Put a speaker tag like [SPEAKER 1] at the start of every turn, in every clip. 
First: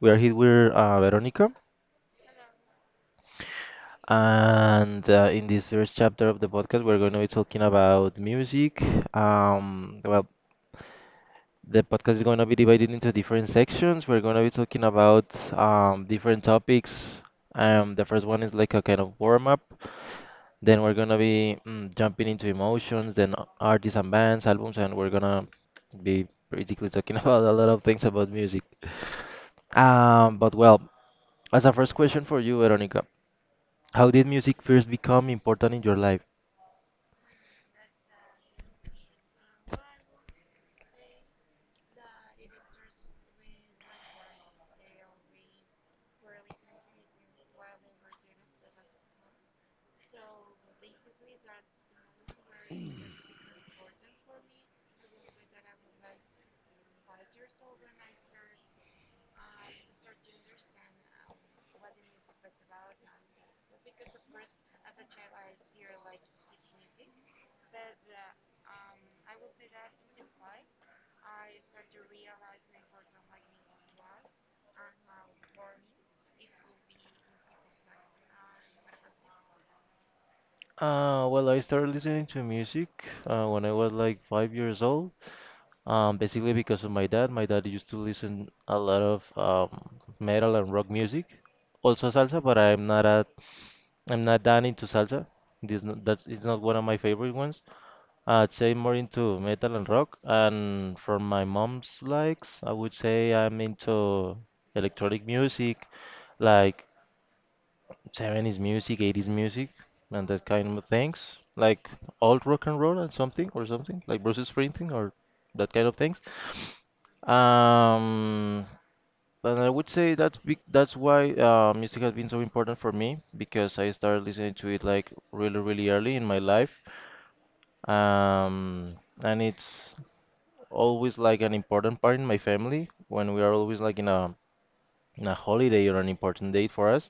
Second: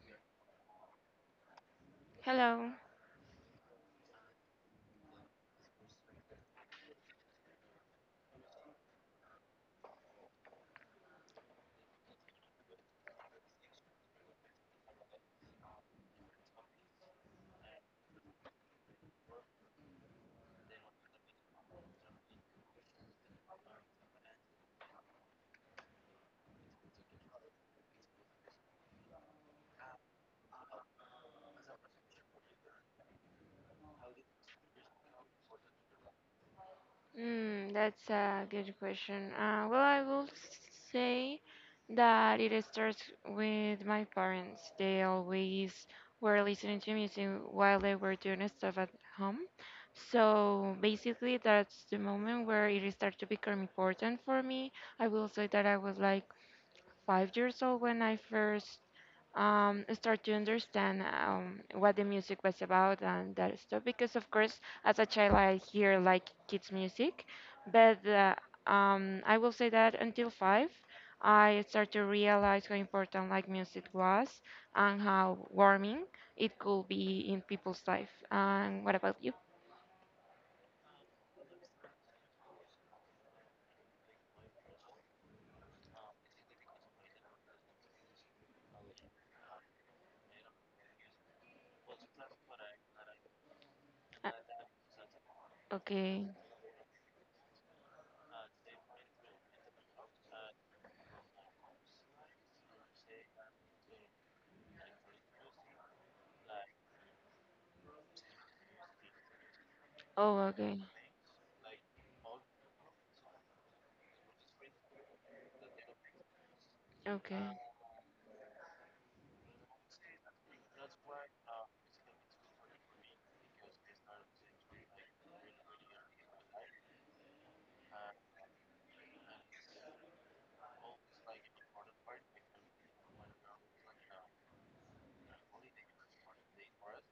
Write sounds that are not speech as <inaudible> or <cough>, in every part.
[SPEAKER 1] We are here with Veronica,
[SPEAKER 2] Hello.
[SPEAKER 1] and in this first chapter of the podcast, we're going to be talking about music. Um, well, the podcast is going to be divided into different sections. We're going to be talking about different topics. The first one is like a kind of warm up. Then we're going to be jumping into emotions, then artists and bands, albums, and we're gonna be basically talking <laughs> about a lot of things about music. Um, but well, As a first question for you, Veronica, how did music first become important in your life?
[SPEAKER 2] That's a good question. Well, I will say that it starts with my parents. They always were listening to music while they were doing stuff at home. So basically, that's the moment where it started to become important for me. I will say that I was like 5 years old when I first start to understand what the music was about and that stuff. Because of course, as a child, I hear like kids music, but I will say that until five, I start to realize how important like music was and how warming it could be in people's life. And what about you?
[SPEAKER 1] Well, I started listening to music when I was like 5 years old. Basically because of my dad. My dad used to listen a lot of metal and rock music, also salsa. But I'm
[SPEAKER 2] Uh,
[SPEAKER 1] not that into salsa. This not, that's
[SPEAKER 2] okay.
[SPEAKER 1] it's not one of my favorite ones. I'd say more into metal and rock. And from my mom's likes, I would say I'm into electronic music, like 70s music, 80s music, and
[SPEAKER 2] Oh,
[SPEAKER 1] that
[SPEAKER 2] okay.
[SPEAKER 1] kind of things, like old rock and roll and something, like Bruce Springsteen or that kind of things.
[SPEAKER 2] Okay.
[SPEAKER 1] Um, and I would say that's why music has been so important for me because I started listening to it like really, really early in my life. Um, and it's always like an important part in my family when we are always like in a holiday or an important date for us.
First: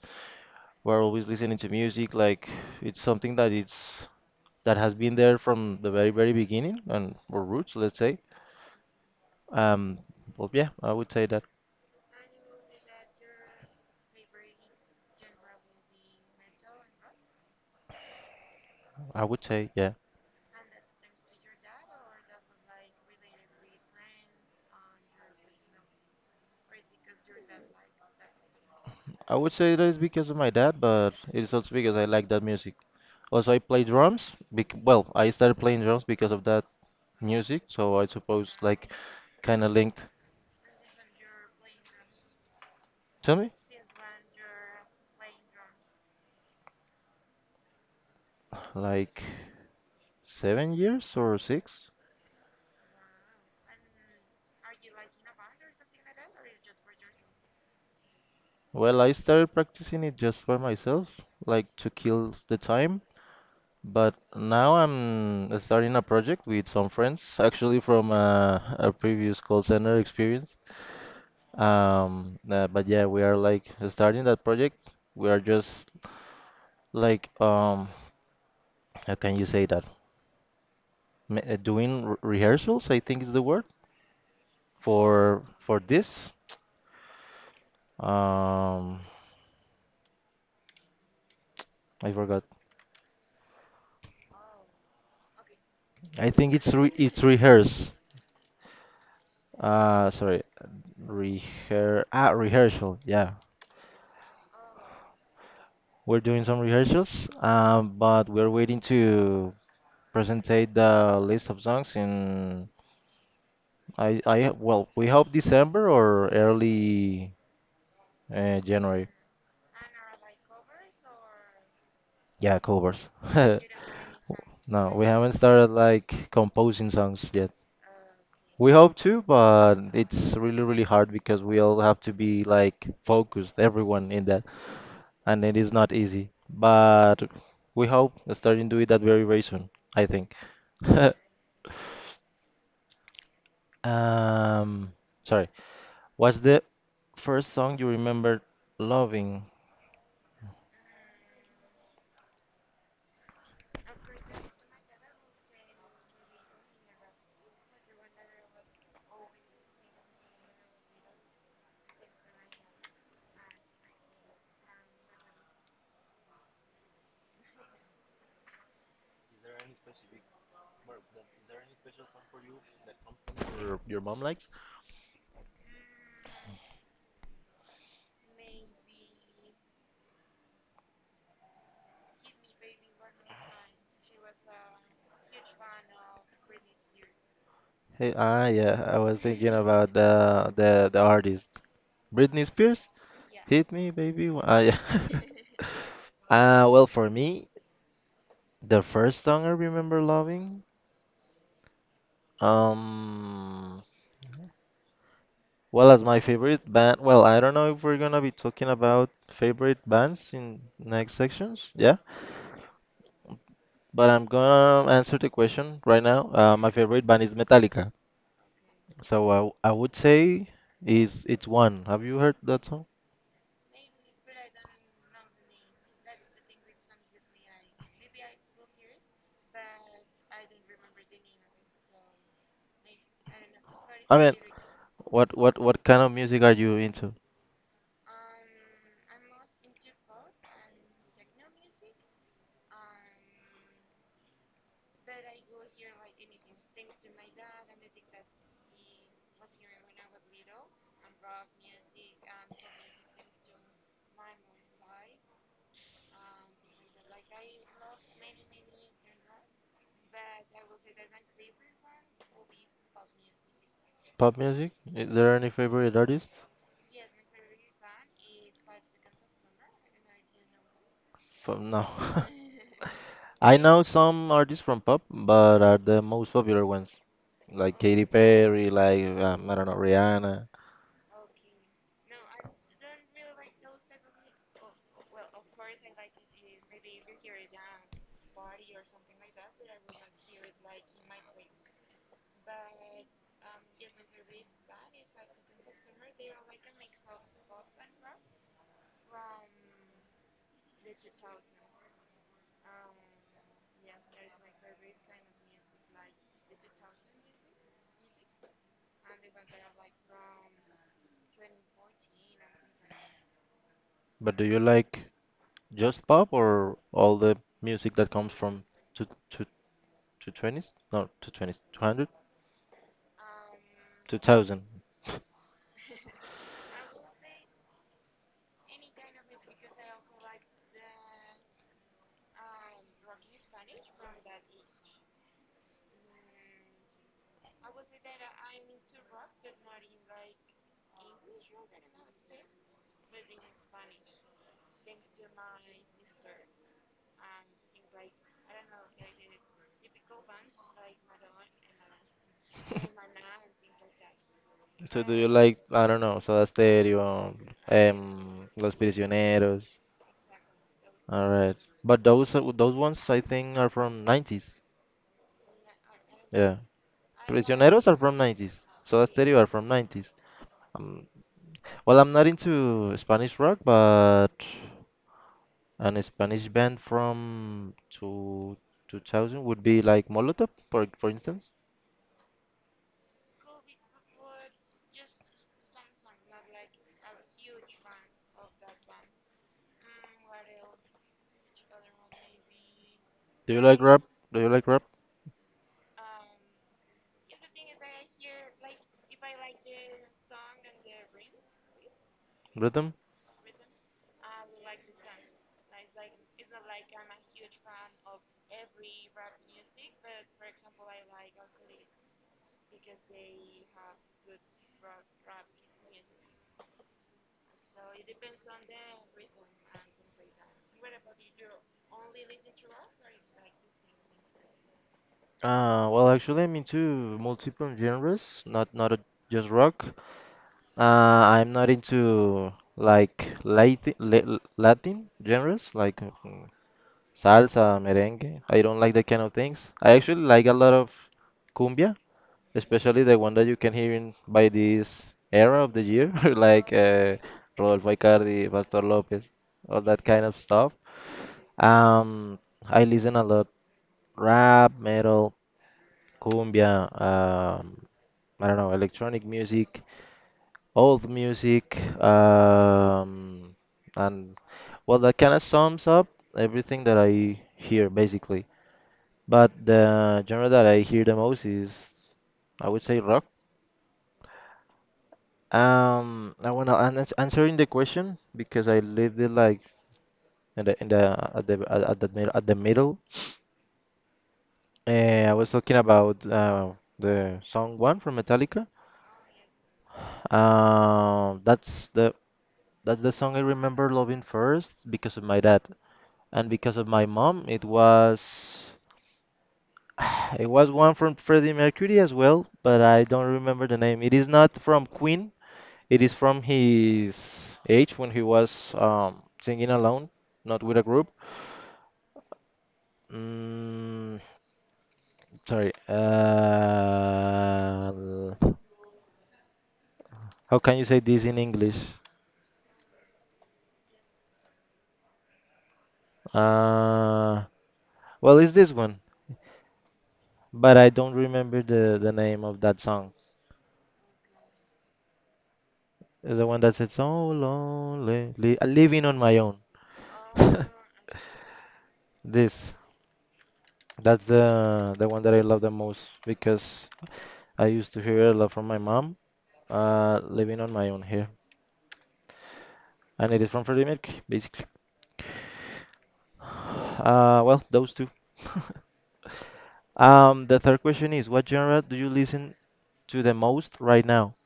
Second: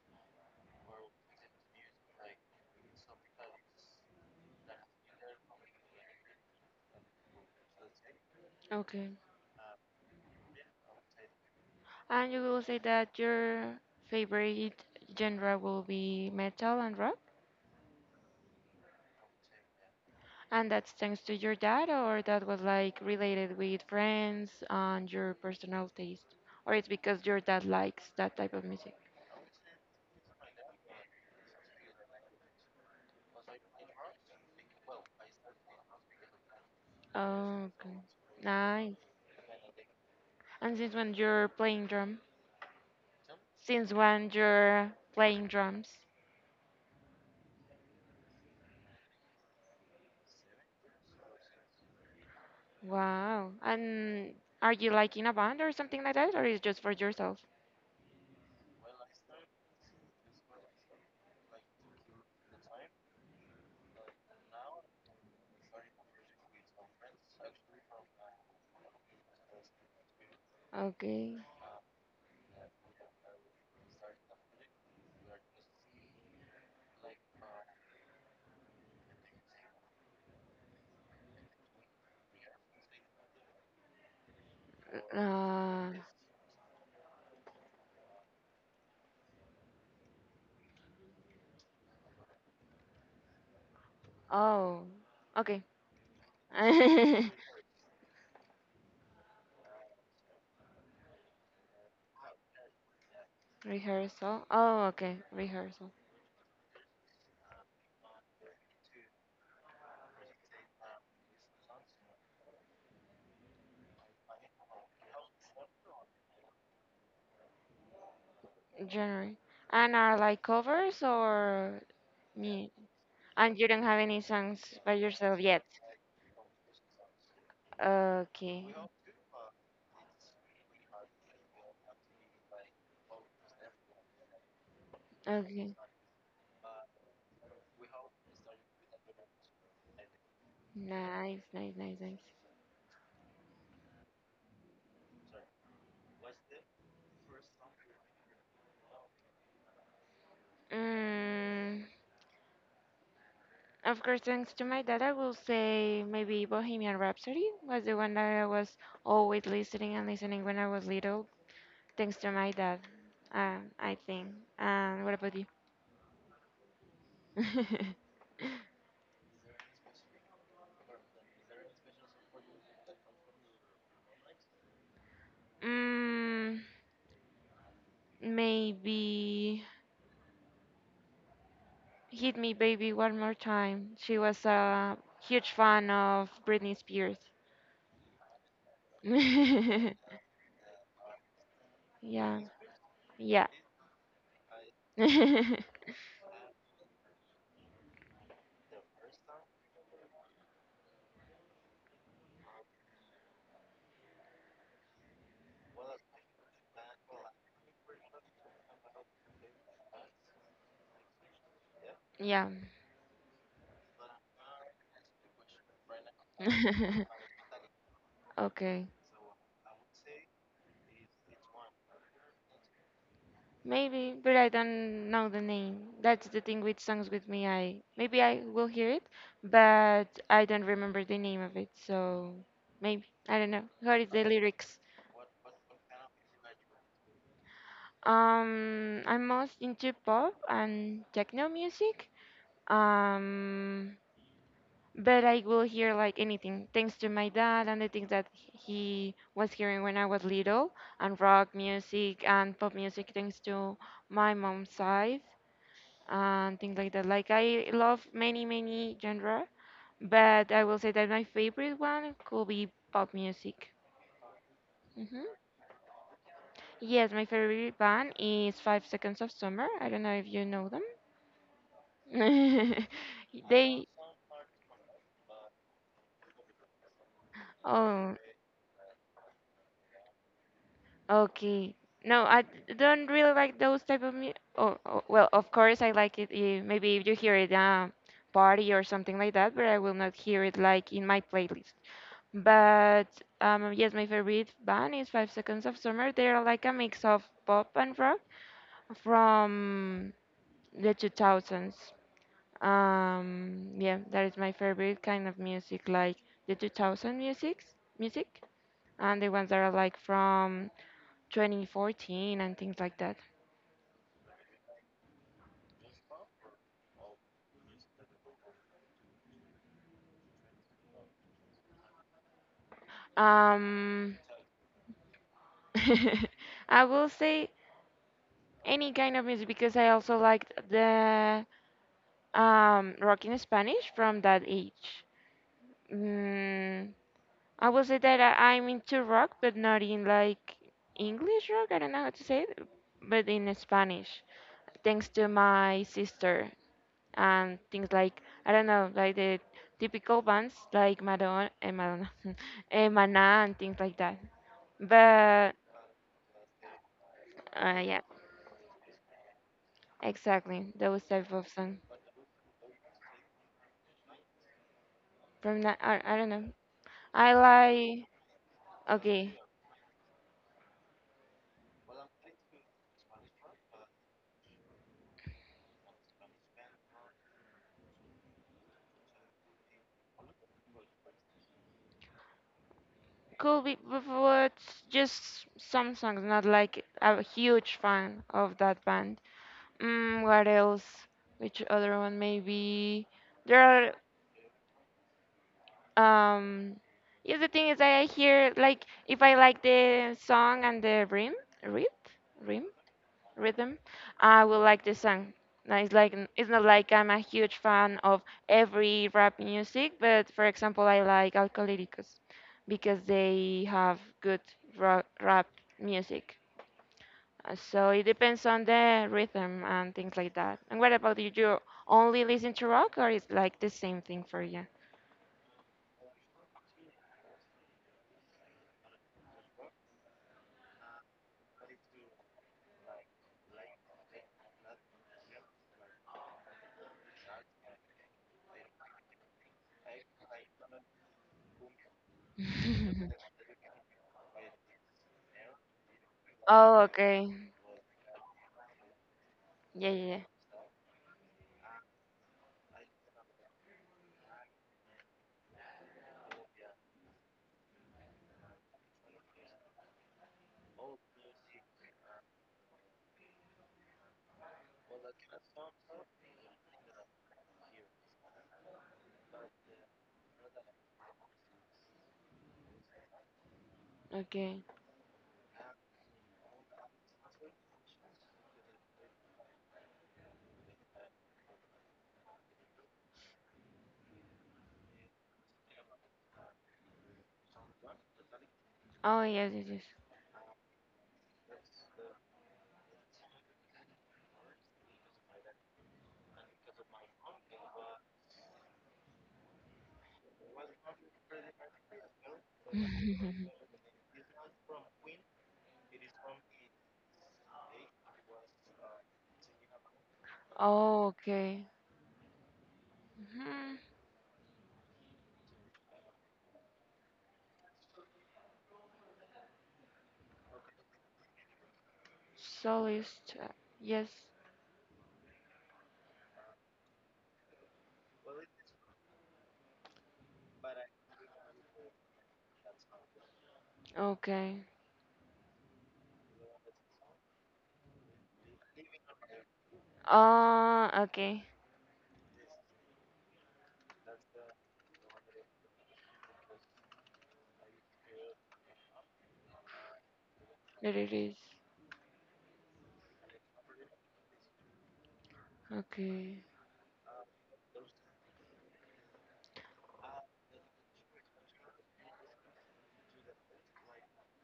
[SPEAKER 1] We're always listening to music, like it's something that it's that has been there from the very, very beginning and or roots, let's say.
[SPEAKER 2] Okay.
[SPEAKER 1] Um, well, yeah, I would say that.
[SPEAKER 2] And you will say that your favorite genre will be metal and rock?
[SPEAKER 1] I would say, yeah.
[SPEAKER 2] And that's thanks to your dad, or that was like related with friends and your personal taste? Or it's because your dad likes that type of music?
[SPEAKER 1] I would say that it's because of my dad, but it is also because I like that music. Also, I play drums. Bec Well, I started playing drums because of that music,
[SPEAKER 2] Oh,
[SPEAKER 1] so I
[SPEAKER 2] okay.
[SPEAKER 1] suppose like
[SPEAKER 2] Nice.
[SPEAKER 1] kind of linked
[SPEAKER 2] And since when you're playing drum?
[SPEAKER 1] to me,
[SPEAKER 2] Since when you're playing drums?
[SPEAKER 1] like 7 years or 6.
[SPEAKER 2] Wow. And are you like in a band or something like that, or is just for yourself?
[SPEAKER 1] Well, I started practicing it just for myself, like to kill the time. But now I'm starting a project with some friends, actually from a previous call center experience.
[SPEAKER 2] Okay.
[SPEAKER 1] But yeah, we are like starting that project. We are just like, how can you say that? Doing re rehearsals, I think is the word for
[SPEAKER 2] Uh,
[SPEAKER 1] this. Um, I forgot.
[SPEAKER 2] oh, okay.
[SPEAKER 1] I think it's re it's
[SPEAKER 2] <laughs>
[SPEAKER 1] rehearse. Sorry, rehearsal. Yeah,
[SPEAKER 2] Rehearsal. Oh, okay. Rehearsal.
[SPEAKER 1] we're doing some rehearsals, but we're waiting to presentate the list of songs in I well, we hope December or early January.
[SPEAKER 2] January. And are like covers or
[SPEAKER 1] Yeah,
[SPEAKER 2] me?
[SPEAKER 1] covers. <laughs>
[SPEAKER 2] And you don't have any songs by
[SPEAKER 1] No, we haven't
[SPEAKER 2] yourself yet?
[SPEAKER 1] started like composing songs yet.
[SPEAKER 2] Okay.
[SPEAKER 1] We hope to, but it's really, really hard because we all have to be like focused, everyone in that, and it is
[SPEAKER 2] Okay.
[SPEAKER 1] not easy. But we hope starting to do it that very, very soon, I think. <laughs>
[SPEAKER 2] Nice, nice, nice, nice.
[SPEAKER 1] Um, sorry. What's the first song you remember loving?
[SPEAKER 2] Mm, of course, thanks to my dad, I will say maybe Bohemian Rhapsody was the one that I was always listening and listening when I was little. Thanks to my dad, I think. And what about you?
[SPEAKER 1] Your mom likes?
[SPEAKER 2] <laughs> mm, Maybe. Hit Me Baby One More Time. She was a huge fan of Britney Spears.
[SPEAKER 1] Hey, ah, yeah. I
[SPEAKER 2] <laughs>
[SPEAKER 1] was thinking
[SPEAKER 2] Yeah,
[SPEAKER 1] about the artist, Britney Spears.
[SPEAKER 2] yeah,
[SPEAKER 1] Hit me, baby. <laughs> Yeah. <laughs>
[SPEAKER 2] <laughs>
[SPEAKER 1] Well, for me, the first song I remember loving, um, well, as my favorite band. Well, I don't know if we're gonna be talking about favorite bands in next sections. Yeah.
[SPEAKER 2] yeah.
[SPEAKER 1] But I'm gonna answer the question right now. My favorite band is
[SPEAKER 2] <laughs>
[SPEAKER 1] Metallica,
[SPEAKER 2] Okay,
[SPEAKER 1] so I would say is it's one. Have you heard that song?
[SPEAKER 2] maybe, but I don't know the name. That's the thing with songs with me. I Maybe I will hear it, but I don't remember the name of it. So maybe I don't know. What is
[SPEAKER 1] I
[SPEAKER 2] the
[SPEAKER 1] mean,
[SPEAKER 2] lyrics?
[SPEAKER 1] what kind of music are you into?
[SPEAKER 2] I'm most into pop and techno music. Um, but I will hear like anything thanks to my dad and the things that he was hearing when I was little, and rock music and pop music thanks to my mom's side and things like that. Like I love many genre, but I will say that my favorite one could be pop music.
[SPEAKER 1] Pop music? Is
[SPEAKER 2] Hmm.
[SPEAKER 1] there any favorite artists?
[SPEAKER 2] Yes, my favorite band is Five Seconds of Summer. I don't know if you know them.
[SPEAKER 1] From No, <laughs>
[SPEAKER 2] <laughs>
[SPEAKER 1] I know
[SPEAKER 2] They...
[SPEAKER 1] some artists from pop, but are the most popular ones, like Katy
[SPEAKER 2] Oh,
[SPEAKER 1] Perry, like I don't know, Rihanna.
[SPEAKER 2] okay. No, I don't really like those type of mu oh, oh, well, of course I like it. Maybe if you hear it party or something like that, but I will not hear it like in my playlist. But yes, my favorite band is Five Seconds of Summer. They are like a mix of pop and rock from the 2000s. Yeah, that is my favorite kind of music, like the 2000 music, and the ones that are like from 2014 and things like that.
[SPEAKER 1] But do you like just pop or all the music that comes from to to 20s? No, to 20s, 200?
[SPEAKER 2] Um,
[SPEAKER 1] 2000. <laughs>
[SPEAKER 2] <laughs> I will say any kind of music because I also liked the rock in Spanish from that age. Mm, I will say that I'm into rock, but not in like English rock. I don't know how to say it, but in Spanish, thanks to my sister and things like I don't know, like the typical bands like Madonna, Madonna, <laughs> Maná, and things like that.
[SPEAKER 1] So do you
[SPEAKER 2] But
[SPEAKER 1] like, I don't know, Soda Stereo,
[SPEAKER 2] yeah,
[SPEAKER 1] Los Prisioneros?
[SPEAKER 2] exactly. Those
[SPEAKER 1] All
[SPEAKER 2] type of
[SPEAKER 1] right.
[SPEAKER 2] song
[SPEAKER 1] But those ones I think are from 90s.
[SPEAKER 2] from that. I don't know.
[SPEAKER 1] Yeah.
[SPEAKER 2] I
[SPEAKER 1] Prisioneros are
[SPEAKER 2] like
[SPEAKER 1] from 90s. Soda
[SPEAKER 2] okay,
[SPEAKER 1] Stereo are from 90s. Um, well, I'm not into Spanish rock, but an Spanish band from 2000 would be like Molotov, for instance.
[SPEAKER 2] cool. But what? Just some songs. Not like a huge fan of that band. What else? Which other one? Maybe
[SPEAKER 1] Do you
[SPEAKER 2] there
[SPEAKER 1] like
[SPEAKER 2] are.
[SPEAKER 1] rap? Do you like rap
[SPEAKER 2] Um, yeah. The thing is, that I hear like if I like the song and the rhythm, rhythm, rhythm.
[SPEAKER 1] rhythm?
[SPEAKER 2] rhythm. I would like this song. Now, it's like it's not like I'm a huge fan of every rap music, but for example, I like Alcohólicos because they have good rap music. So it depends on the rhythm and things like that. And what about you? Do you only listen to rock, or is like the same thing for you?
[SPEAKER 1] Well, actually, I'm into multiple genres, not just rock. I'm not into like Latin Latin genres, like salsa, merengue. I don't like that kind of things. I actually like a lot of cumbia, especially the
[SPEAKER 2] <laughs>
[SPEAKER 1] one that you can hear in by this era of the year, <laughs> like
[SPEAKER 2] Oh, okay.
[SPEAKER 1] Rodolfo Icardi, Pastor Lopez, all
[SPEAKER 2] Yeah,
[SPEAKER 1] that kind
[SPEAKER 2] yeah,
[SPEAKER 1] of stuff. Um, I listen a lot rap, metal, cumbia. I don't know, electronic music, old music, and well, that kind of sums up everything that I hear basically. But the genre that I hear the most is, I would say, rock.
[SPEAKER 2] yeah. Okay.
[SPEAKER 1] I wanna and it's answering the question because I lived it like in the at the middle. I was talking about the song one from Metallica.
[SPEAKER 2] Oh, yes, yes,
[SPEAKER 1] Um, that's the that's the song I remember loving first because of my dad, and because of my mom, it was <sighs> it was one from Freddie Mercury as well, but I don't
[SPEAKER 2] yes. <laughs>
[SPEAKER 1] remember the name. It is not from Queen. It is from his age when he was singing alone, not with a
[SPEAKER 2] Oh,
[SPEAKER 1] group.
[SPEAKER 2] okay. Mhm.
[SPEAKER 1] Mm, Sorry. How can you say this in English?
[SPEAKER 2] Soloist. Yes.
[SPEAKER 1] Uh, well, it's this one, but I don't remember the name of that song.
[SPEAKER 2] Okay.
[SPEAKER 1] The one that said, so lonely, living on my own. <laughs>
[SPEAKER 2] Ah, okay.
[SPEAKER 1] This, that's the one that I love the most because I used to hear it a lot from my mom, living on my
[SPEAKER 2] There
[SPEAKER 1] own
[SPEAKER 2] it
[SPEAKER 1] here,
[SPEAKER 2] is.
[SPEAKER 1] and it is from Freddie Mercury, basically.
[SPEAKER 2] Okay.
[SPEAKER 1] <sighs> Well, those two. <laughs> The third question is, what genre do you listen to the most right now?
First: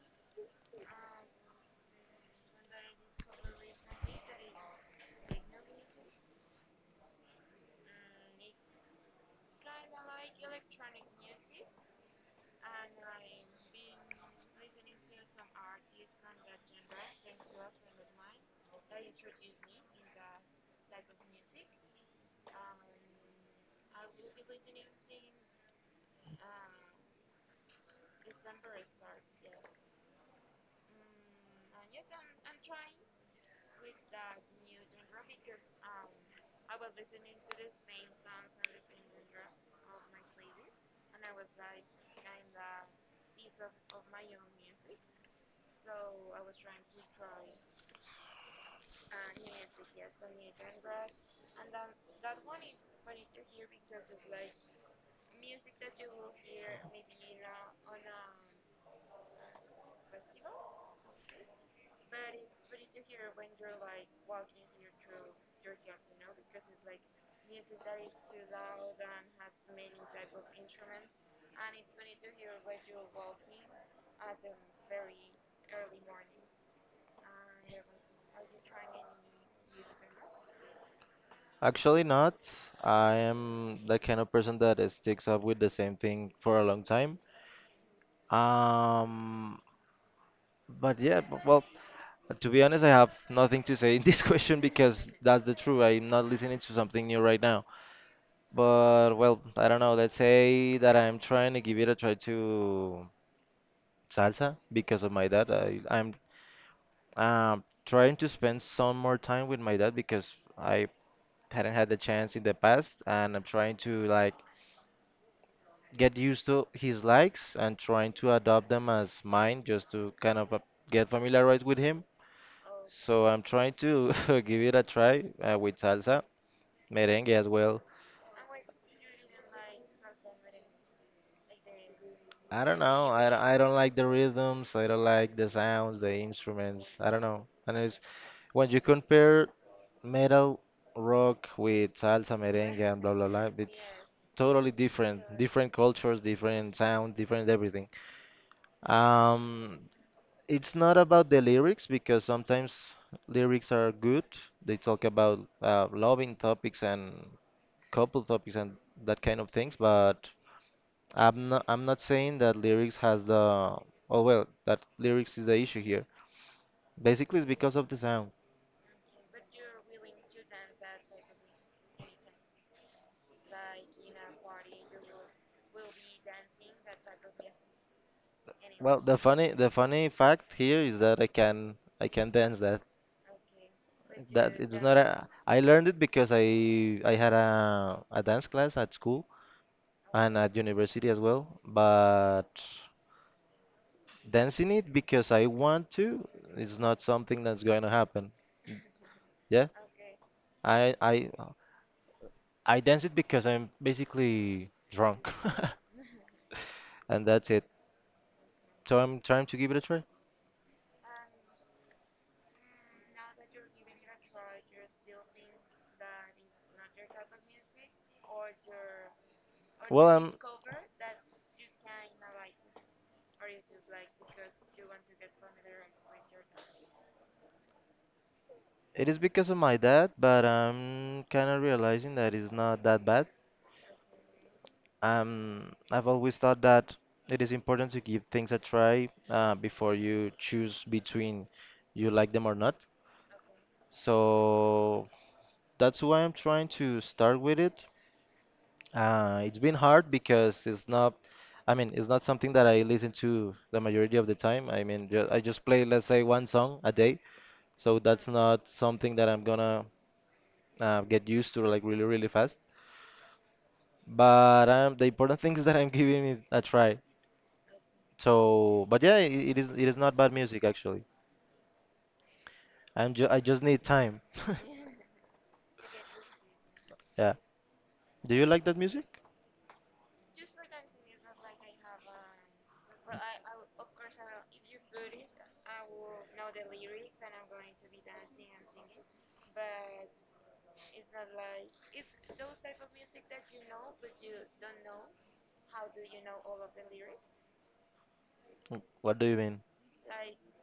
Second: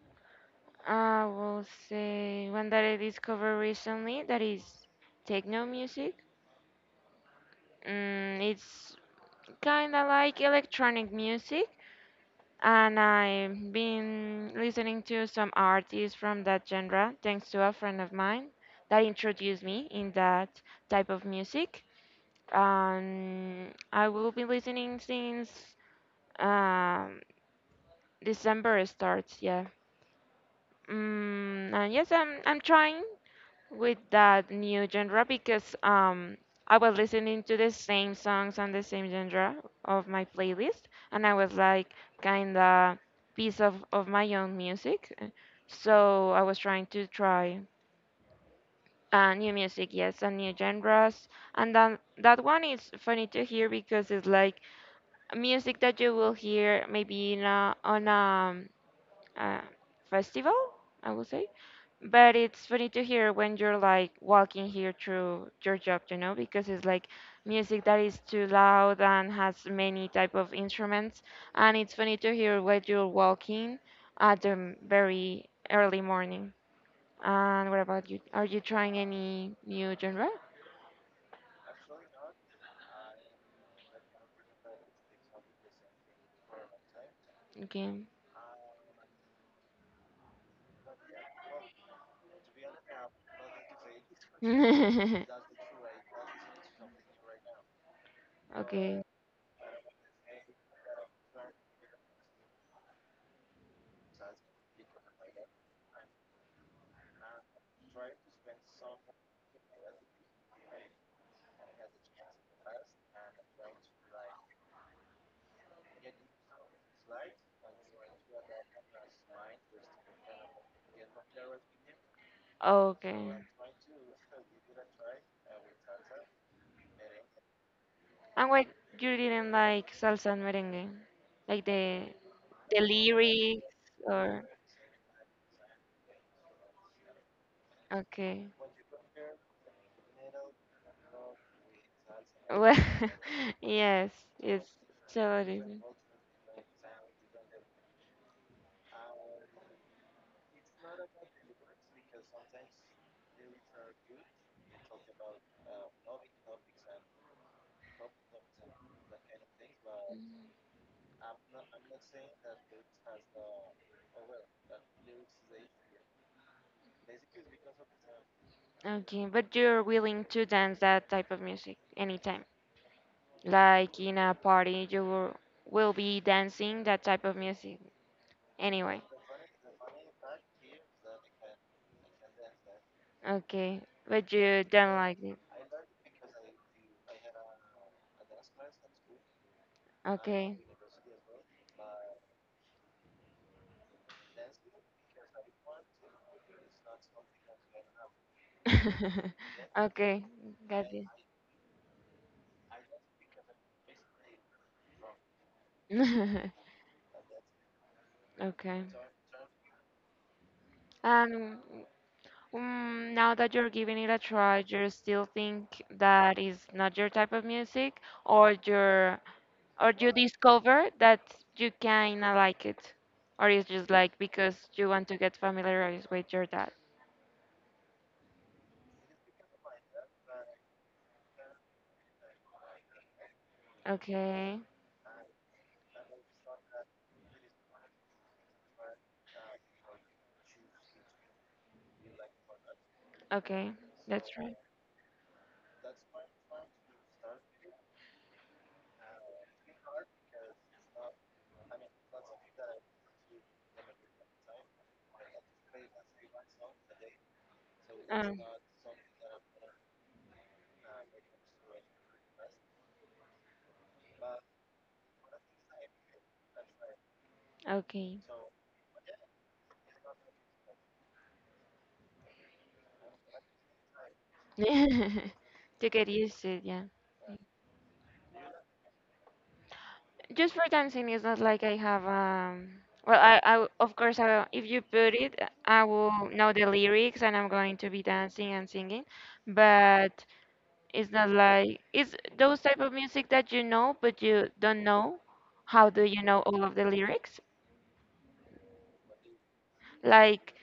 [SPEAKER 2] I will say one that I discovered recently that is techno music. It's kind of like electronic music, and I've been listening to some artists from that genre thanks to a friend of mine that introduced me in that type of music. I will be listening since Um, December starts, yeah. And yes, I'm trying with that new genre because I was listening to the same songs and the same genre of my playlist, and I was like kinda piece of my own music. So I was trying to try new music, yes, and new genres. And then that one is funny to hear because it's like music that you will hear maybe in a, on a uh, festival, I will say. But it's funny to hear when you're like walking here through your job, you know, because it's like music that is too loud and has many type of instruments, and it's funny to hear when you're walking at the very early morning. And what about you? Are you trying any new genre?
[SPEAKER 1] Actually, not. I am the kind of person that sticks up with the same thing for a long time.
[SPEAKER 2] Okay.
[SPEAKER 1] Um, but yeah, b- well, To be honest, I have nothing to say in this <laughs> question because that's the truth.
[SPEAKER 2] <laughs>
[SPEAKER 1] I'm not listening to something new right now.
[SPEAKER 2] Okay.
[SPEAKER 1] But well, I don't know. Let's say that I'm trying to give it a try to salsa because of my dad. I'm trying to spend some more time with my dad because I hadn't had the chance in the past, and I'm trying to like get used to his likes and trying to adopt them as mine just to kind of get familiarized with him. So
[SPEAKER 2] Okay.
[SPEAKER 1] I'm trying to <laughs> give it a try with salsa. Merengue as well.
[SPEAKER 2] And why you didn't like salsa and merengue? Like
[SPEAKER 1] I
[SPEAKER 2] the
[SPEAKER 1] don't know. I
[SPEAKER 2] lyrics
[SPEAKER 1] don't like the
[SPEAKER 2] or
[SPEAKER 1] rhythms. I don't like the sounds, the instruments. I don't know. And it's
[SPEAKER 2] okay.
[SPEAKER 1] when you compare metal rock with salsa,
[SPEAKER 2] Well,
[SPEAKER 1] merengue, and blah blah blah,
[SPEAKER 2] <laughs>
[SPEAKER 1] it's
[SPEAKER 2] yes, it's
[SPEAKER 1] totally different.
[SPEAKER 2] totally.
[SPEAKER 1] Different cultures, different sound, different everything. Um, it's not about the lyrics because sometimes lyrics are good. They talk about loving topics and couple topics and that kind of things, but I'm not saying that lyrics has the oh well that lyrics is the issue here. Basically, it's because of the sound.
[SPEAKER 2] Okay, but you're willing to dance that type of music anytime. Like in a party, you will be dancing that type of music anyway.
[SPEAKER 1] Well, the funny fact here is that I can dance that.
[SPEAKER 2] Okay, but
[SPEAKER 1] That
[SPEAKER 2] you
[SPEAKER 1] it is
[SPEAKER 2] don't
[SPEAKER 1] not
[SPEAKER 2] like
[SPEAKER 1] a
[SPEAKER 2] it.
[SPEAKER 1] I learned it because I had a dance class at school and at
[SPEAKER 2] Okay.
[SPEAKER 1] university as well, but dancing it because I want to is not something that's going to happen.
[SPEAKER 2] <laughs>
[SPEAKER 1] Yeah,
[SPEAKER 2] Okay, got
[SPEAKER 1] I
[SPEAKER 2] it.
[SPEAKER 1] I I dance it because I'm basically drunk,
[SPEAKER 2] <laughs>
[SPEAKER 1] <laughs> and that's it.
[SPEAKER 2] Okay.
[SPEAKER 1] So I'm trying to give it a try.
[SPEAKER 2] And now that you're giving it a try, you still think that is not your type of music, or your or
[SPEAKER 1] Well,
[SPEAKER 2] you
[SPEAKER 1] I'm.
[SPEAKER 2] discover that you kinda like it, or it's just like because you want to get familiarized with your dad.
[SPEAKER 1] It is because of my dad, but I'm kind of realizing that it's not that bad.
[SPEAKER 2] Okay,
[SPEAKER 1] I've always thought that it is important to give things a try before you choose between you like them or not.
[SPEAKER 2] okay, that's right.
[SPEAKER 1] So that's why I'm trying to start with it. It's been hard because it's not, I mean, it's not something that I listen to the majority of the time. I mean, ju I just play, let's say, 1 song a day. So that's
[SPEAKER 2] Um,
[SPEAKER 1] not something that I'm gonna get used to like really really fast. But the important <laughs> thing is that I'm giving it a try.
[SPEAKER 2] okay.
[SPEAKER 1] So, but yeah, it is not bad music actually. I just need time. <laughs>
[SPEAKER 2] <laughs> To get used to it, yeah.
[SPEAKER 1] Yeah. Do you like that music?
[SPEAKER 2] Just for dancing, it's not like I have Well, I of course, if you put it, I will know the lyrics and I'm going to be dancing and singing, but it's not like it's those type of music that you know but you don't know. How do you know all of the lyrics?
[SPEAKER 1] What do you mean?
[SPEAKER 2] Like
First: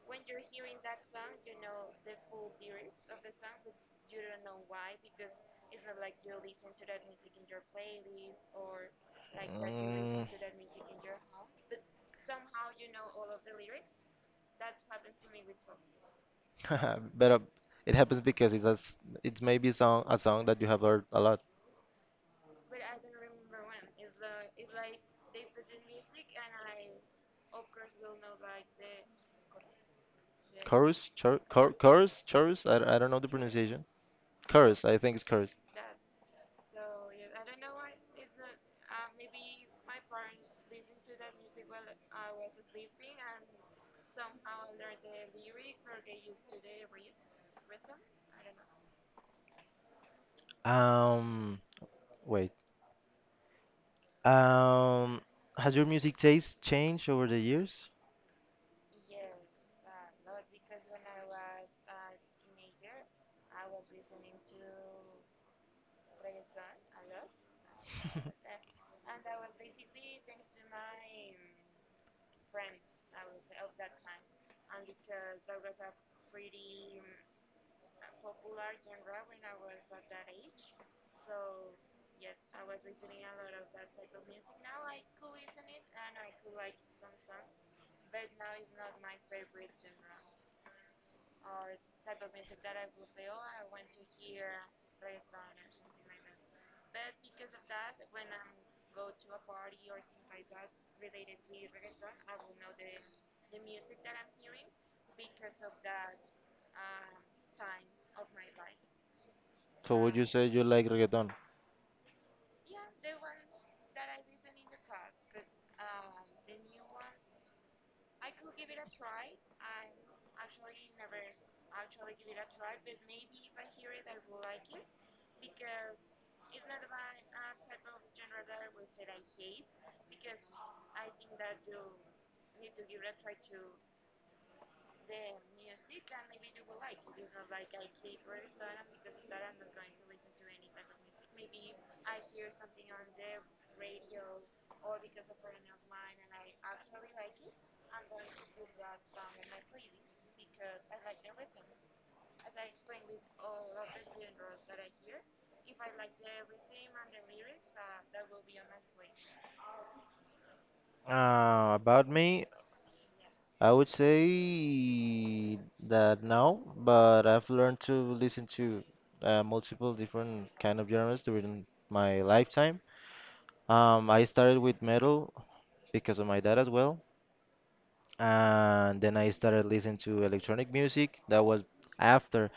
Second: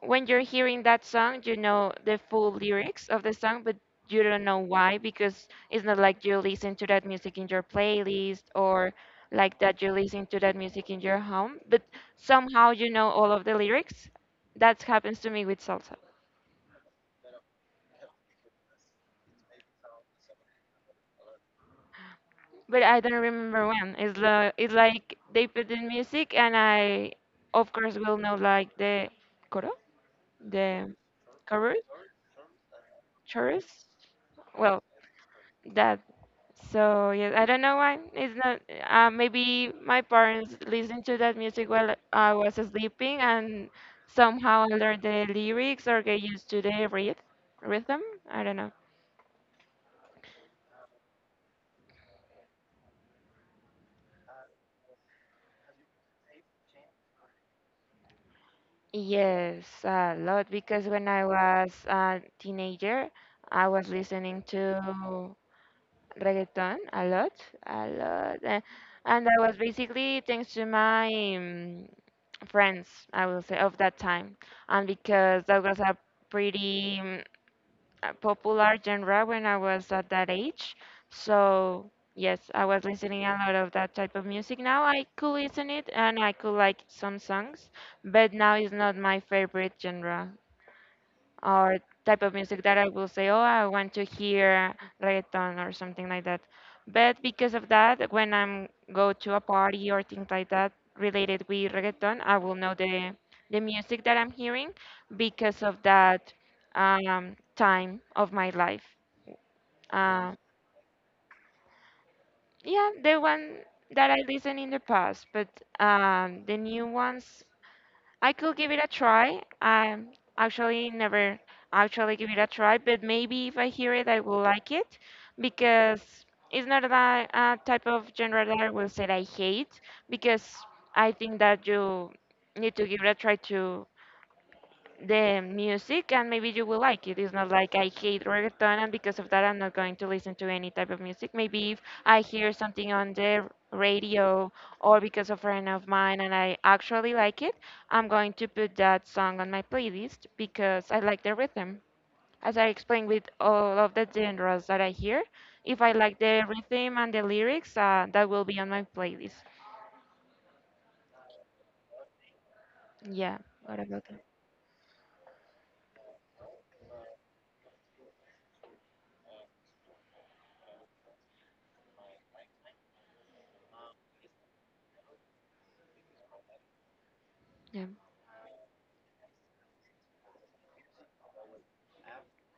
[SPEAKER 2] when you're hearing that song, you know the full lyrics of the song, but you don't know why because it's not like you listen to that music in your playlist or like that you listen
[SPEAKER 1] Mm,
[SPEAKER 2] to that music in your
[SPEAKER 1] <laughs>
[SPEAKER 2] home, but somehow you know all of the lyrics. That happens to me with salsa,
[SPEAKER 1] But it happens because it's it's maybe a song that you have heard a lot.
[SPEAKER 2] but I don't remember when. It's like they put in music, and I of course will know like the coro, the
[SPEAKER 1] Chorus,
[SPEAKER 2] chorus,
[SPEAKER 1] chorus. I don't know the
[SPEAKER 2] chorus.
[SPEAKER 1] pronunciation. Chorus,
[SPEAKER 2] Well,
[SPEAKER 1] I think it's chorus.
[SPEAKER 2] that. So yes, I don't know why it's not. Maybe my parents listened to that music while I was sleeping and somehow I learned the lyrics or get used to the rhythm. I don't know.
[SPEAKER 1] Um, wait. Um, has your music taste changed over the years?
[SPEAKER 2] Yes, a lot because when I was a teenager, I was listening to reggaeton a lot,
[SPEAKER 1] <laughs>
[SPEAKER 2] and that was basically thanks to my friends, I will say, of that time. And because that was a pretty popular genre when I was at that age. So, yes, I was listening a lot of that type of music. Now I could listen it and I could like some songs, but now it's not my favorite genre or type of music that I will say, oh, I want to hear reggaeton or something like that. But because of that, when I'm go to a party or things like that related with reggaeton, I will know the music that I'm hearing because of that time of my life.
[SPEAKER 1] So would you
[SPEAKER 2] Uh,
[SPEAKER 1] say you like reggaeton?
[SPEAKER 2] yeah, the one that I listened in the past, but the new ones I could give it a try. Actually never actually give it a try, but maybe if I hear it, I will like it because it's not that type of genre that I will say I hate because I think that you need to give it a try to the music and maybe you will like it. It's not like I hate reggaeton and because of that I'm not going to listen to any type of music. Maybe if I hear something on the radio or because of a friend of mine and I actually like it, I'm going to put that song on my playlist because I like the rhythm. As I explained with all of the genres that I hear, if I like the rhythm and the lyrics, that will be on my playlist.
[SPEAKER 1] About me,
[SPEAKER 2] Yeah.
[SPEAKER 1] I
[SPEAKER 2] What
[SPEAKER 1] would
[SPEAKER 2] about that?
[SPEAKER 1] say that now, but I've learned to listen to multiple different kind of genres during my lifetime. I started with metal because of my dad as well,
[SPEAKER 2] Yeah.
[SPEAKER 1] and then I started listening to electronic music. That was after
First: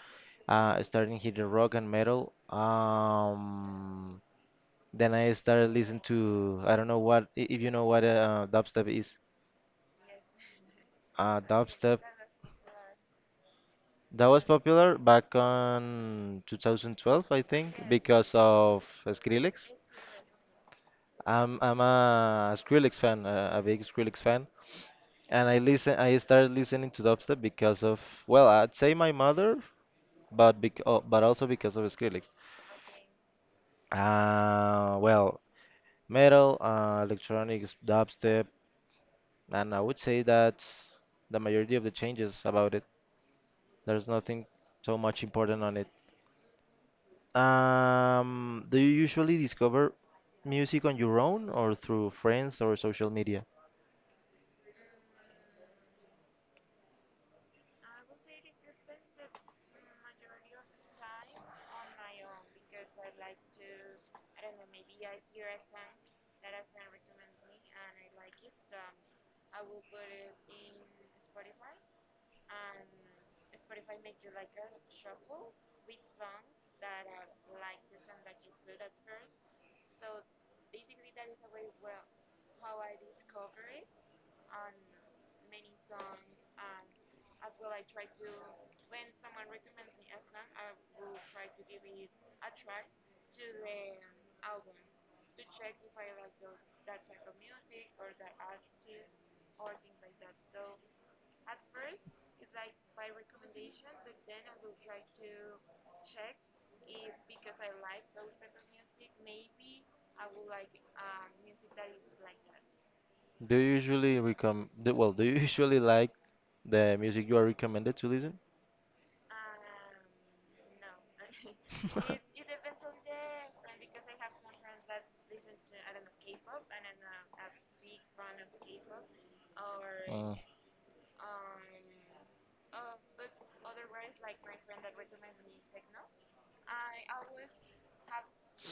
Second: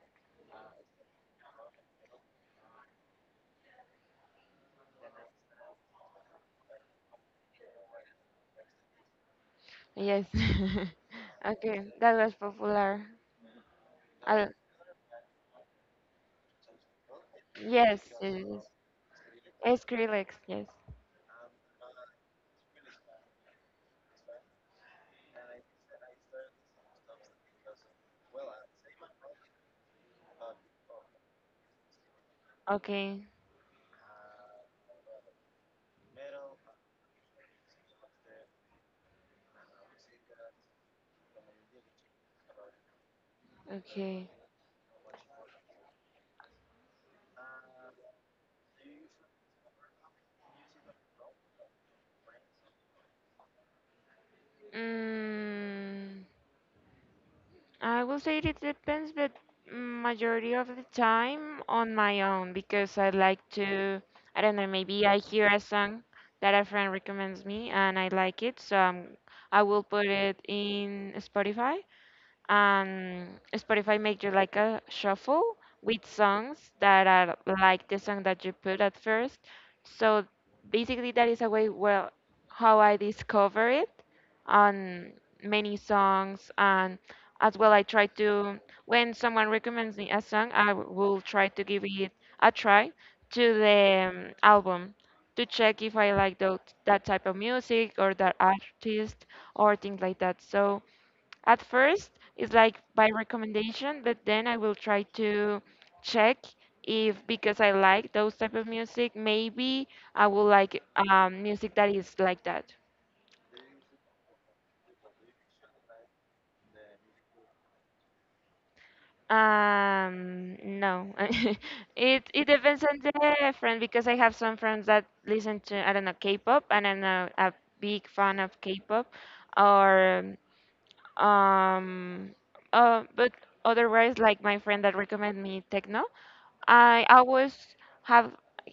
[SPEAKER 1] starting hitting rock and metal. Then I started listening to I don't know if you know what dubstep is.
[SPEAKER 2] Yes. <laughs> Okay,
[SPEAKER 1] Dubstep
[SPEAKER 2] that was popular.
[SPEAKER 1] that was
[SPEAKER 2] Uh,
[SPEAKER 1] popular back on 2012, I think,
[SPEAKER 2] yes,
[SPEAKER 1] because
[SPEAKER 2] yes.
[SPEAKER 1] of Skrillex.
[SPEAKER 2] Yes. Skrillex, yes.
[SPEAKER 1] I'm a Skrillex fan, a big Skrillex fan, and I listen. I started listening to dubstep because of well, I'd say my mother, but bec oh, but also because of Skrillex.
[SPEAKER 2] Okay,
[SPEAKER 1] Well, metal, electronics, dubstep, and I would say that the majority of the changes about it. There's
[SPEAKER 2] okay.
[SPEAKER 1] nothing so much important on it. Do you usually discover music on your own or through friends or social media?
[SPEAKER 2] Mm, I will say it depends, but majority of the time on my own because I like to, I don't know, maybe I hear a song that a friend recommends me and I like it, so I will put it in Spotify. And Spotify make you like a shuffle with songs that are like the song that you put at first. So basically, that is a way, well, how I discover it on many songs. And as well I try to, when someone recommends me a song, I will try to give it a try to the album to check if I like that type of music or that artist or things like that. So at first, it's like by recommendation, but then I will try to check if, because I like those type of music, maybe I will like music that is like that.
[SPEAKER 1] Do you usually recommend, Well, do you usually like the music you are recommended to listen?
[SPEAKER 2] No, <laughs> it
[SPEAKER 1] <laughs>
[SPEAKER 2] depends on the friend, because I have some friends that listen to, I don't know, K-pop, and I'm a big fan of K-pop, or
[SPEAKER 1] Mm.
[SPEAKER 2] um, but otherwise, like my friend that recommended me techno. I always have,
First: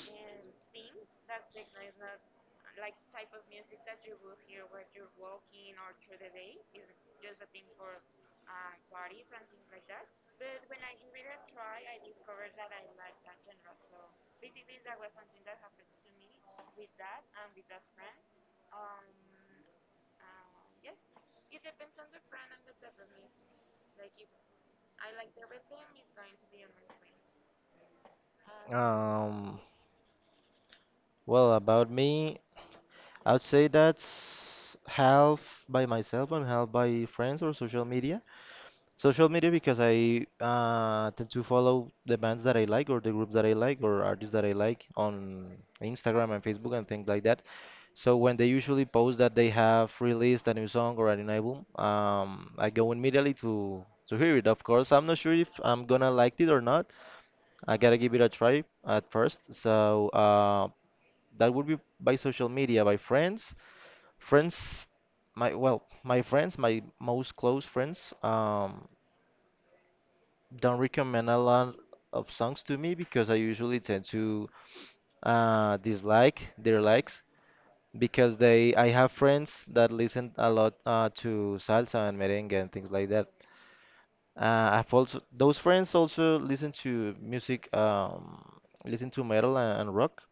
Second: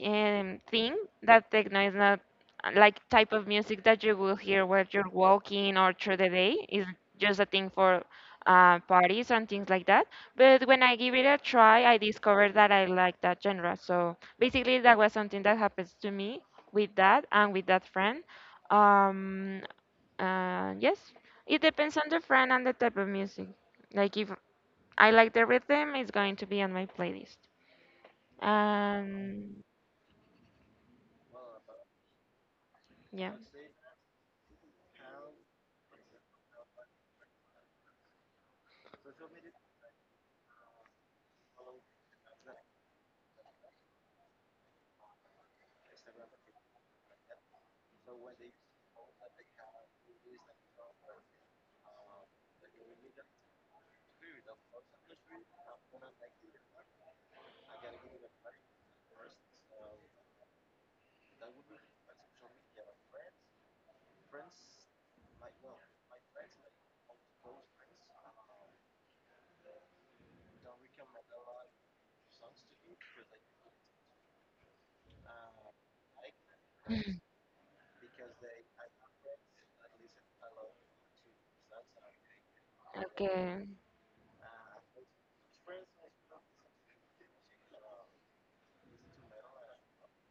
[SPEAKER 2] think that techno is not, like, type of music that you will hear while you're walking or through the day. It's just a thing for parties and things like that. But when I give it a try, I discovered that I like that genre. So basically, that was something that happens to me with that and with that friend. Um, yes, it depends on the friend and the type of music. Like, if I like the rhythm, it's going to be on my playlist.
[SPEAKER 1] Um,
[SPEAKER 2] Um,
[SPEAKER 1] well, about me,
[SPEAKER 2] yeah.
[SPEAKER 1] I would say that's half by myself and half by friends or social media. Social media because I tend to follow the bands that I like or the groups that I like or artists that I like on Instagram and Facebook and things like that. So when they usually post that they have released a new song or a new album, I go immediately to hear it. Of course, I'm not sure if I'm gonna like it or not. I gotta give it a try at first. So that would be by social media, by friends, my well, my friends, my most close friends. Don't recommend a lot of songs to me because I usually tend to dislike their likes because they I have friends that listen a lot to salsa and merengue and things like that.
[SPEAKER 2] Okay.
[SPEAKER 1] I've also those friends also listen to music, listen to metal and rock,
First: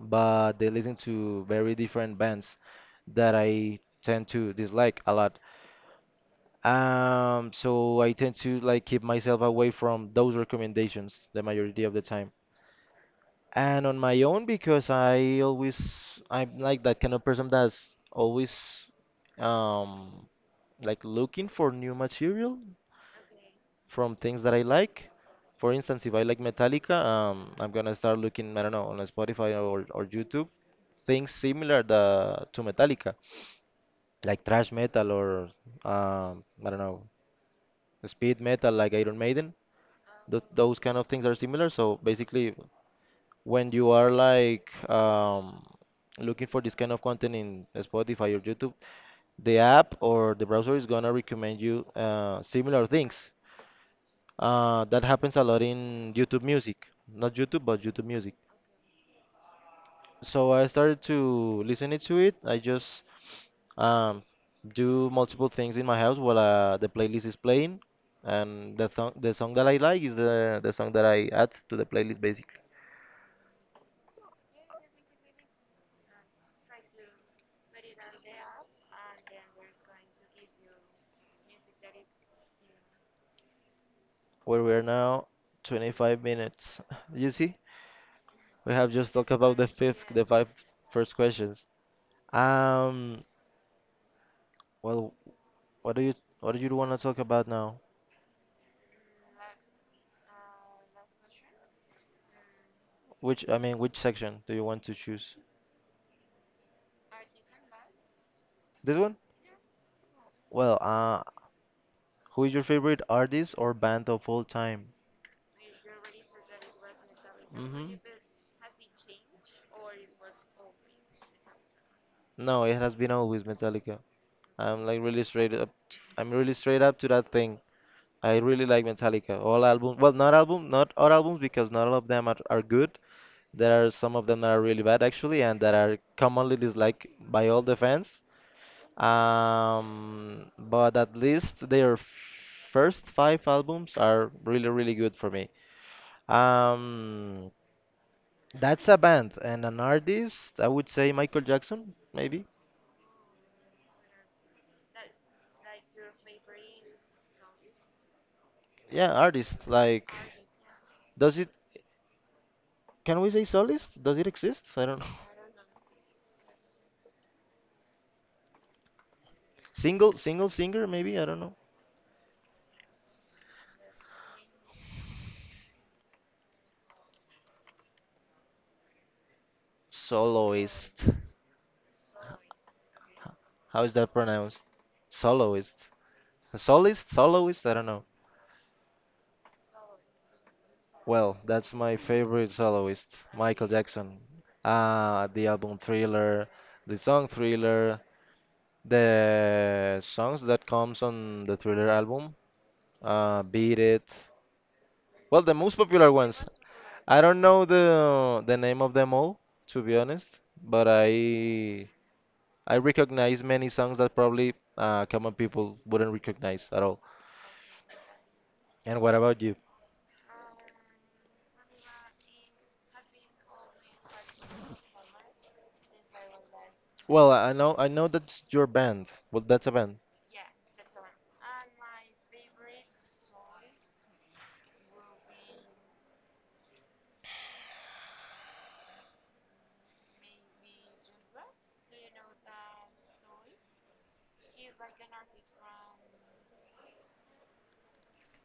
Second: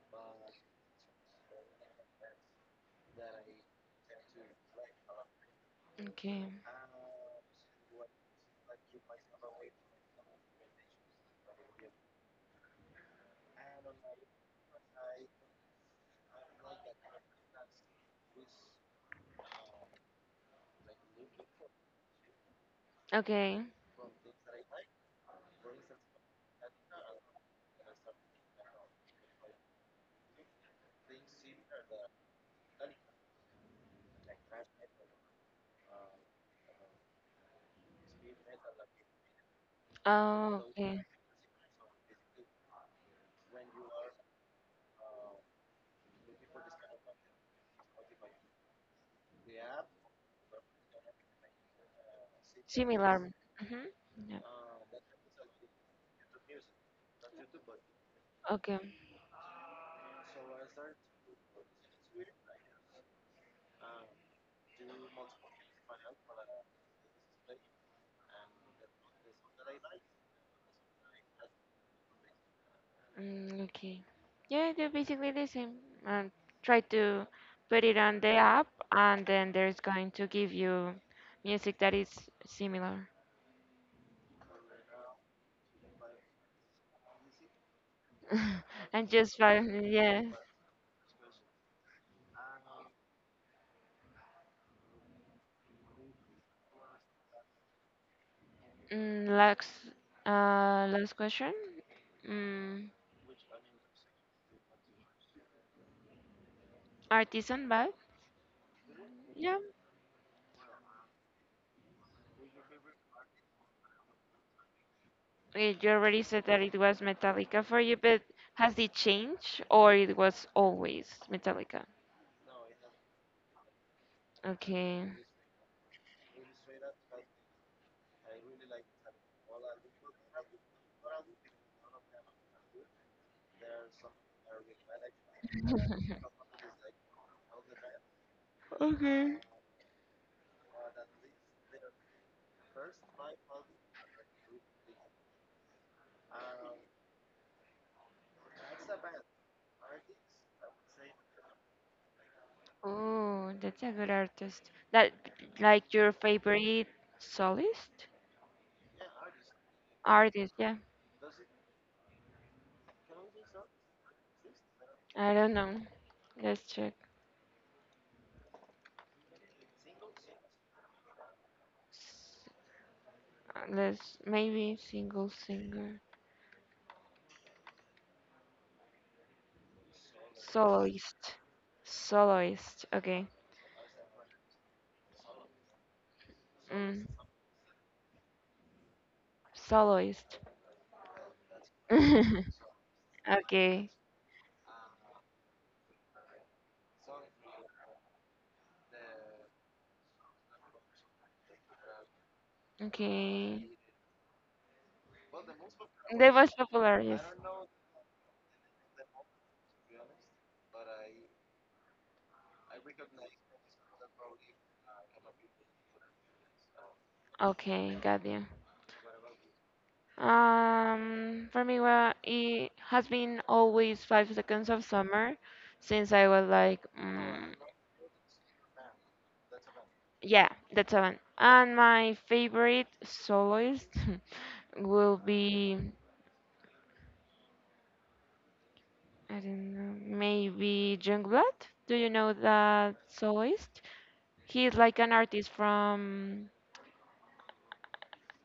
[SPEAKER 1] but they listen to very different bands that I tend to dislike a lot.
[SPEAKER 2] Okay.
[SPEAKER 1] So I tend to like keep myself away from those recommendations the majority of the time. And on my own because I always I'm like that kind of person that's always um like looking for new material
[SPEAKER 2] Okay.
[SPEAKER 1] from things that I like. For instance, if I like Metallica, I'm gonna start looking, I don't know, on Spotify or YouTube, things similar to Metallica, like thrash metal or I don't know, speed metal like Iron Maiden
[SPEAKER 2] Oh,
[SPEAKER 1] those kind of
[SPEAKER 2] okay.
[SPEAKER 1] things are similar. So basically, when you are like looking for this kind of content in Spotify or YouTube, the app or the browser is gonna recommend you similar things.
[SPEAKER 2] Similar. Mm-hmm. Yeah.
[SPEAKER 1] That happens a lot in YouTube Music, not YouTube, but YouTube Music.
[SPEAKER 2] Okay.
[SPEAKER 1] So I started to listen to it. I just um, do multiple things in my house while the playlist is playing, and the song that I like is the song that I add to the playlist basically.
[SPEAKER 2] Mm, okay. Yeah, they're basically the same. Um, try to put it on the app, and then there's going to give you music that is similar.
[SPEAKER 1] Where we are now, 25 minutes. <laughs> You see? We have
[SPEAKER 2] <laughs> And
[SPEAKER 1] just talked
[SPEAKER 2] just
[SPEAKER 1] about
[SPEAKER 2] five,
[SPEAKER 1] the
[SPEAKER 2] yes.
[SPEAKER 1] 5 first questions. Um, well, what do you what do you want to talk about now?
[SPEAKER 2] Mm, last, last question. Mm,
[SPEAKER 1] Which I mean, which section do you want to choose?
[SPEAKER 2] artisan vibe.
[SPEAKER 1] This one?
[SPEAKER 2] Yeah.
[SPEAKER 1] Well, who is your favorite artist or band of all time?
[SPEAKER 2] Eh, you already said that it was Metallica for
[SPEAKER 1] Mm-hmm.
[SPEAKER 2] you, but has it changed, or it was always Metallica?
[SPEAKER 1] No, it has been always Metallica. I'm like
[SPEAKER 2] Okay.
[SPEAKER 1] really straight up. I'm really straight up to that thing. I really like Metallica. All albums, well, not album, not all albums because not all of them are good. There are some of them that are really bad actually, and that are commonly disliked by all the fans. But at least their first 5 albums are really, really good for me. Um, that's a band and an artist. I would say Michael Jackson, maybe.
[SPEAKER 2] Oh, that's a good artist. That, like, your favorite soloist
[SPEAKER 1] Yeah, artist. Like,
[SPEAKER 2] artist? Yeah,
[SPEAKER 1] does it? Can we say soloist? Does it exist? I don't know.
[SPEAKER 2] I
[SPEAKER 1] <laughs>
[SPEAKER 2] don't know. Let's check.
[SPEAKER 1] Single, single singer, maybe. I don't know.
[SPEAKER 2] S- Let's, maybe, single singer,
[SPEAKER 1] Soloist.
[SPEAKER 2] soloist, soloist. Okay,
[SPEAKER 1] How is that pronounced? Soloist.
[SPEAKER 2] mm,
[SPEAKER 1] Solist, soloist. I don't know.
[SPEAKER 2] soloist.
[SPEAKER 1] Well, that's my favorite
[SPEAKER 2] <laughs>
[SPEAKER 1] soloist, Michael
[SPEAKER 2] Okay,
[SPEAKER 1] Jackson. The album Thriller, the song Thriller, the songs that comes on the Thriller album,
[SPEAKER 2] okay.
[SPEAKER 1] Beat It. Well, the most popular
[SPEAKER 2] They was,
[SPEAKER 1] ones. I
[SPEAKER 2] yes.
[SPEAKER 1] don't know the name of them all, to be honest, but I recognize many songs that probably common people wouldn't recognize at all.
[SPEAKER 2] Okay, got you.
[SPEAKER 1] And what about you?
[SPEAKER 2] For me, well, it has been always five seconds of summer since I was like,
[SPEAKER 1] Well,
[SPEAKER 2] mm,
[SPEAKER 1] I know that's your band. Well, that's a band.
[SPEAKER 2] yeah, that's the one. And my favorite soloist <laughs> will be, I don't know, maybe Jungblat. Do you know that soloist? He's like an artist from,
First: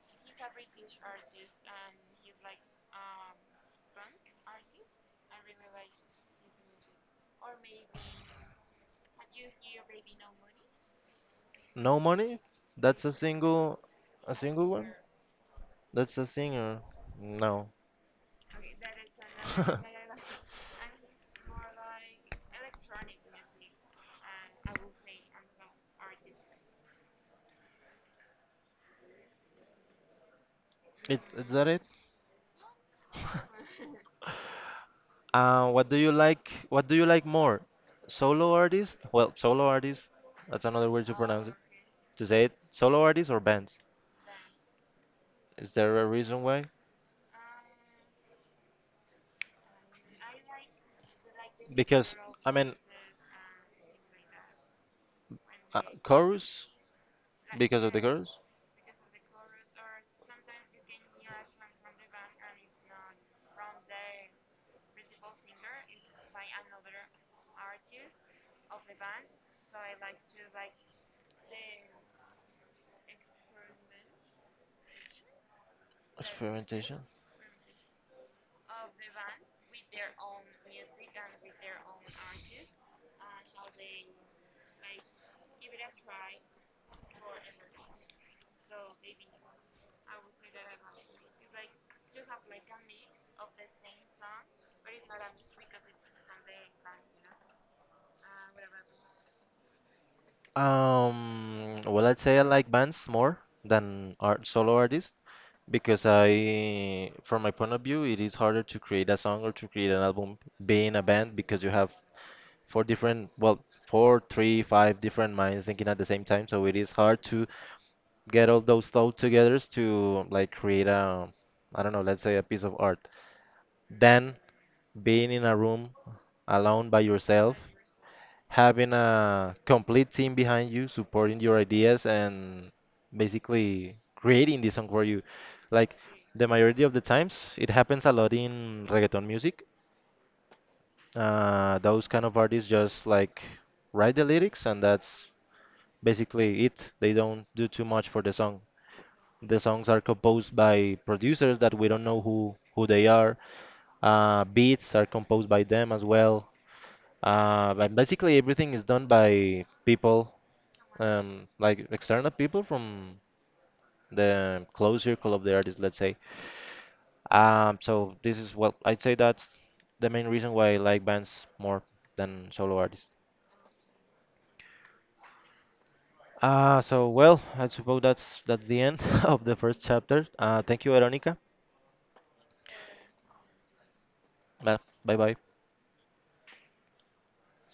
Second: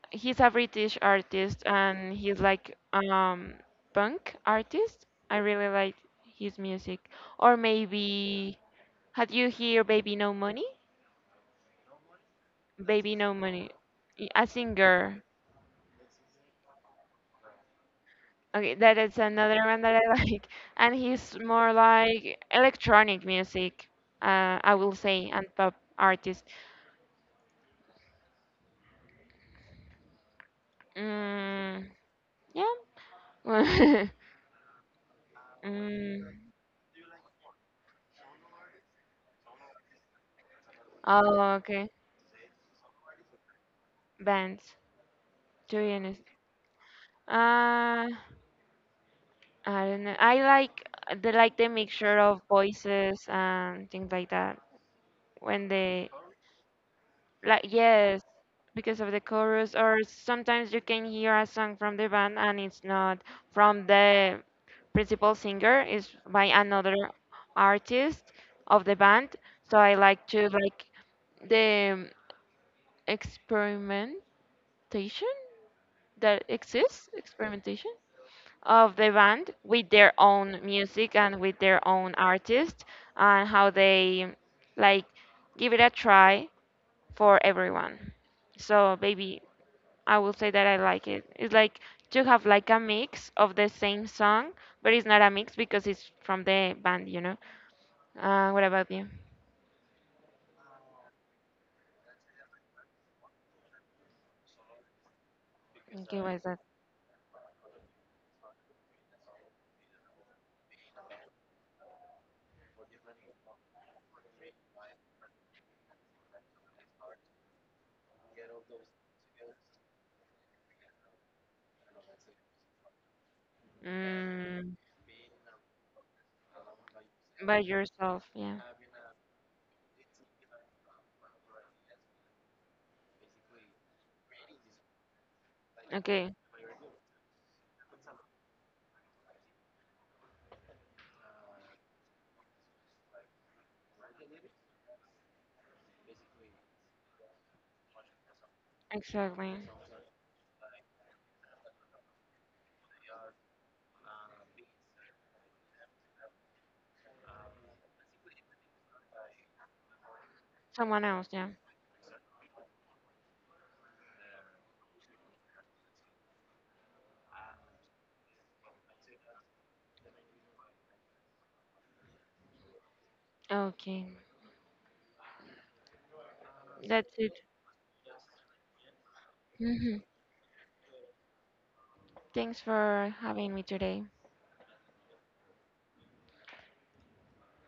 [SPEAKER 2] he's a British artist, and he's like, um, punk artist. I really like his music. Or maybe, had you hear Baby No Money?
[SPEAKER 1] No money? That's
[SPEAKER 2] Baby No Money.
[SPEAKER 1] a
[SPEAKER 2] A
[SPEAKER 1] single one?
[SPEAKER 2] singer.
[SPEAKER 1] That's a singer. No.
[SPEAKER 2] Okay, that is another one that I
[SPEAKER 1] <laughs>
[SPEAKER 2] like. <laughs> And he's more like electronic music, I will say, and pop artist.
[SPEAKER 1] It, is that it?
[SPEAKER 2] Mm, yeah.
[SPEAKER 1] <laughs>
[SPEAKER 2] <laughs>
[SPEAKER 1] What do you
[SPEAKER 2] Mm.
[SPEAKER 1] like? What do you like more? Solo artist? Well, solo artist. That's another way to pronounce it.
[SPEAKER 2] Oh, okay.
[SPEAKER 1] To say it, solo artist or bands?
[SPEAKER 2] Bands.
[SPEAKER 1] Is
[SPEAKER 2] To be
[SPEAKER 1] there a
[SPEAKER 2] honest.
[SPEAKER 1] reason why?
[SPEAKER 2] Uh, I don't know. I like the, like, the
[SPEAKER 1] Because
[SPEAKER 2] mixture of
[SPEAKER 1] I mean,
[SPEAKER 2] voices and things like that. When they,
[SPEAKER 1] chorus
[SPEAKER 2] like,
[SPEAKER 1] because of the
[SPEAKER 2] yes,
[SPEAKER 1] chorus
[SPEAKER 2] because of the chorus, or sometimes you can hear a song from the band and it's not from the principal singer, it's by another artist of the band. So I like to, like, the experimentation that
[SPEAKER 1] experimentation.
[SPEAKER 2] exists, experimentation, of the band with their own music and with their own artist, and how they, like, give it a try for everyone. So maybe I will say that I like it. It's like to have like a mix of the same song, but it's not a mix because it's from the band, you know. What about you?
[SPEAKER 1] Well, I'd say I like bands more than art solo artists because
[SPEAKER 2] Okay, what is that?
[SPEAKER 1] I, from my point of view, it is harder to create a song or to create an album being a band because you have four different, well, four, three, five different minds thinking at the same time. So it is hard to get all those thoughts together to like create a, I don't know, let's say a piece of art. Than
[SPEAKER 2] Mm,
[SPEAKER 1] being in a room alone by yourself
[SPEAKER 2] by yourself, yeah.
[SPEAKER 1] having a complete team behind you supporting your ideas and basically creating this song for you like
[SPEAKER 2] Okay,
[SPEAKER 1] the majority of the times. It happens a lot in reggaeton music, those kind of artists just like write the lyrics and that's basically it. They don't do too much for the song.
[SPEAKER 2] exactly.
[SPEAKER 1] The songs are composed by producers that we don't know who they are. Beats are composed by them as well. But basically everything is done by people,
[SPEAKER 2] Someone else, yeah.
[SPEAKER 1] like external people from the close circle of the artist, let's say. So this is what I'd say that's the main reason why I like bands more than solo artists.
[SPEAKER 2] Okay,
[SPEAKER 1] So
[SPEAKER 2] that's it.
[SPEAKER 1] well, I suppose that's the end <laughs> of the first
[SPEAKER 2] <laughs>
[SPEAKER 1] chapter. Thank you, Veronica.
[SPEAKER 2] Thanks for having me today.
[SPEAKER 1] Bye bye.